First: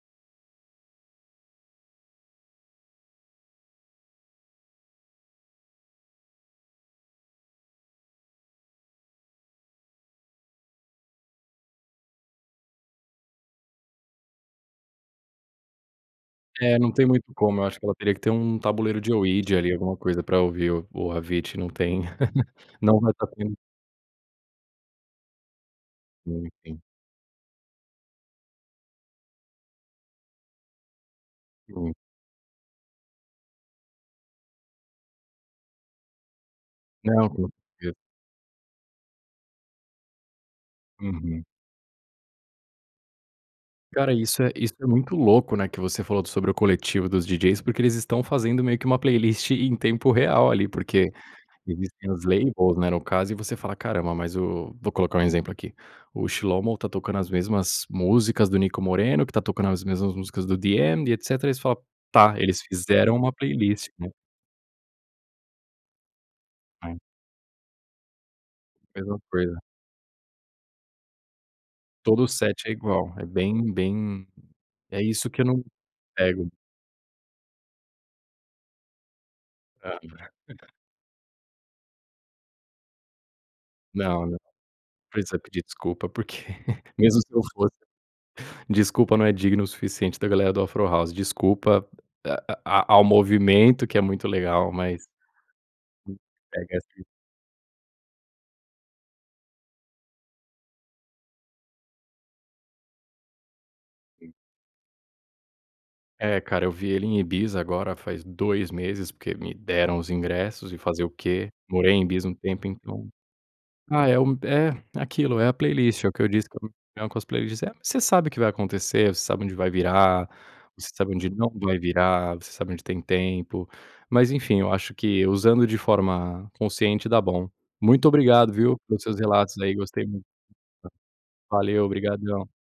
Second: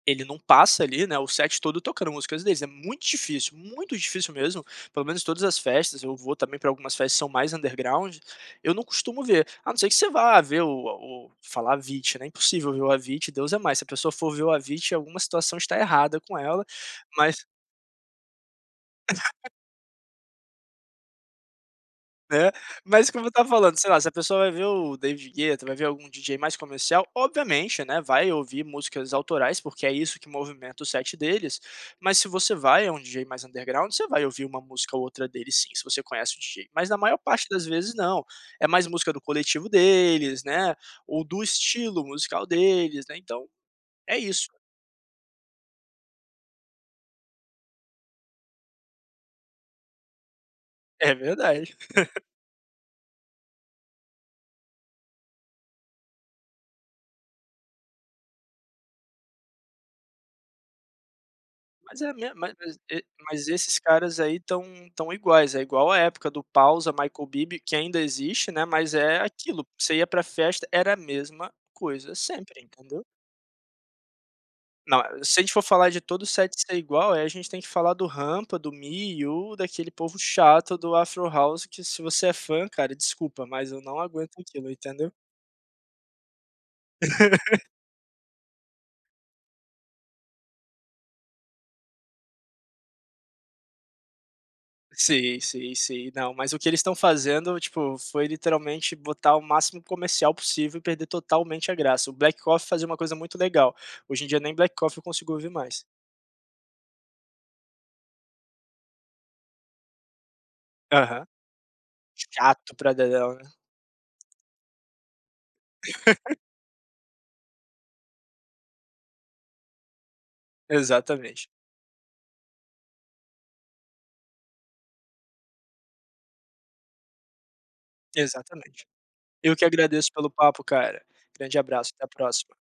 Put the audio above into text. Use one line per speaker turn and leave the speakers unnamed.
Ele não passa, ali, né, o set todo tocando músicas deles, é muito difícil, muito difícil mesmo, pelo menos todas as festas, eu vou também pra algumas festas que são mais underground, eu não costumo ver, a não ser que você vá ver o a o falar Avicii, né, impossível ver o Avicii, Deus é mais, se a pessoa for ver o Avicii, alguma situação está errada com ela,
É, não tem muito
mas
como, eu acho que ela teria que ter um Tabuleiro de Ouija, ali, alguma coisa pra ouvir o o Avicii, não tem
Né,
não
mas como eu estava
[unintelligible]
falando, sei lá, se a pessoa vai ver o David Guetta, vai ver algum DJ
Hum,
mais
sim.
comercial, obviamente, né, vai ouvir músicas autorais, porque é isso que movimenta o set deles,
Hum.
mas se você vai a um DJ mais underground, você vai ouvir uma música ou outra dele sim, se você conhece o DJ. Mas na maior
Não
parte
po
das
eu
vezes, não, é mais música do coletivo deles, né, ou do
Uhum.
estilo musical deles, né, então
Cara,
é
isso
isso.
é isso é muito louco, né, que você falou sobre o coletivo dos DJs, porque eles estão fazendo meio que uma playlist em tempo real ali, porque
É verdade.
existem as lane holes, né, no caso, e você fala: "Caramba, mas o", vou colocar um exemplo aqui, o Shilow tá tocando as mesmas músicas do Nico Moreno, que está tocando as mesmas músicas do DM, e etcétera, e eles fala:
Mas é a minha,
"Tá,
ma
eles
es e
fizeram uma
mas esses
playlist, né".
caras aí estão estão iguais, é igual a época do Pawsa Michael Bibi, que ainda existe, né, mas é
Mesma coisa.
aquilo, você ia para festa, era a mesma coisa
Todo o
sempre,
set é
entendeu.
igual. É bem bem
Não,
é
eh,
isso
se
que
a
eu
gente for
não
falar de todo o
pego.
set ser igual, aí a gente tem que falar do Rampa, do Me You, daquele povo
[unintelligible]
chato do Afro House, que se você é fã, cara, desculpa, mas eu não
Não, não
aguento aquilo, entendeu.
precisa pedir desculpa, porque mesmo se eu fosse desculpa não é digno o suficiente da galera do Afro House. Desculpa a a ao movimento, que é muito legal, mas
Sim, sim, sim.
[unintelligible]
Não, mas o que
pega
eles estão
si
fazendo, tipo, foi literalmente botar o máximo comercial possível e perder totalmente a graça. O Black Coffee fazia uma coisa muito legal, hoje em dia nem Black Coffee eu consigo ouvir mais.
É cara, eu vi ele em Ibiza agora, faz 2 meses, porque me deram os ingressos, e fazer o
Aham.
quê? Morei em Ibiza um tempo,
Chato pra
então.
dedéu, né.
Ah, é um é aquilo, é a playlist, é o que eu disse com as playlists. É, você sabe o que vai acontecer, você sabe onde vai virar, você sabe onde
Exatamente.
não vai virar, você sabe onde tem tempo. Mas enfim, eu acho que usando de forma consciente, dá bom. Muito obrigado, viu,
Exatamente.
pelos seus
Eu
relatos,
que
aí, gostei
agradeço
muito.
pelo papo, cara. Grande
Valeu,
abraço, até a
obrigadão.
próxima.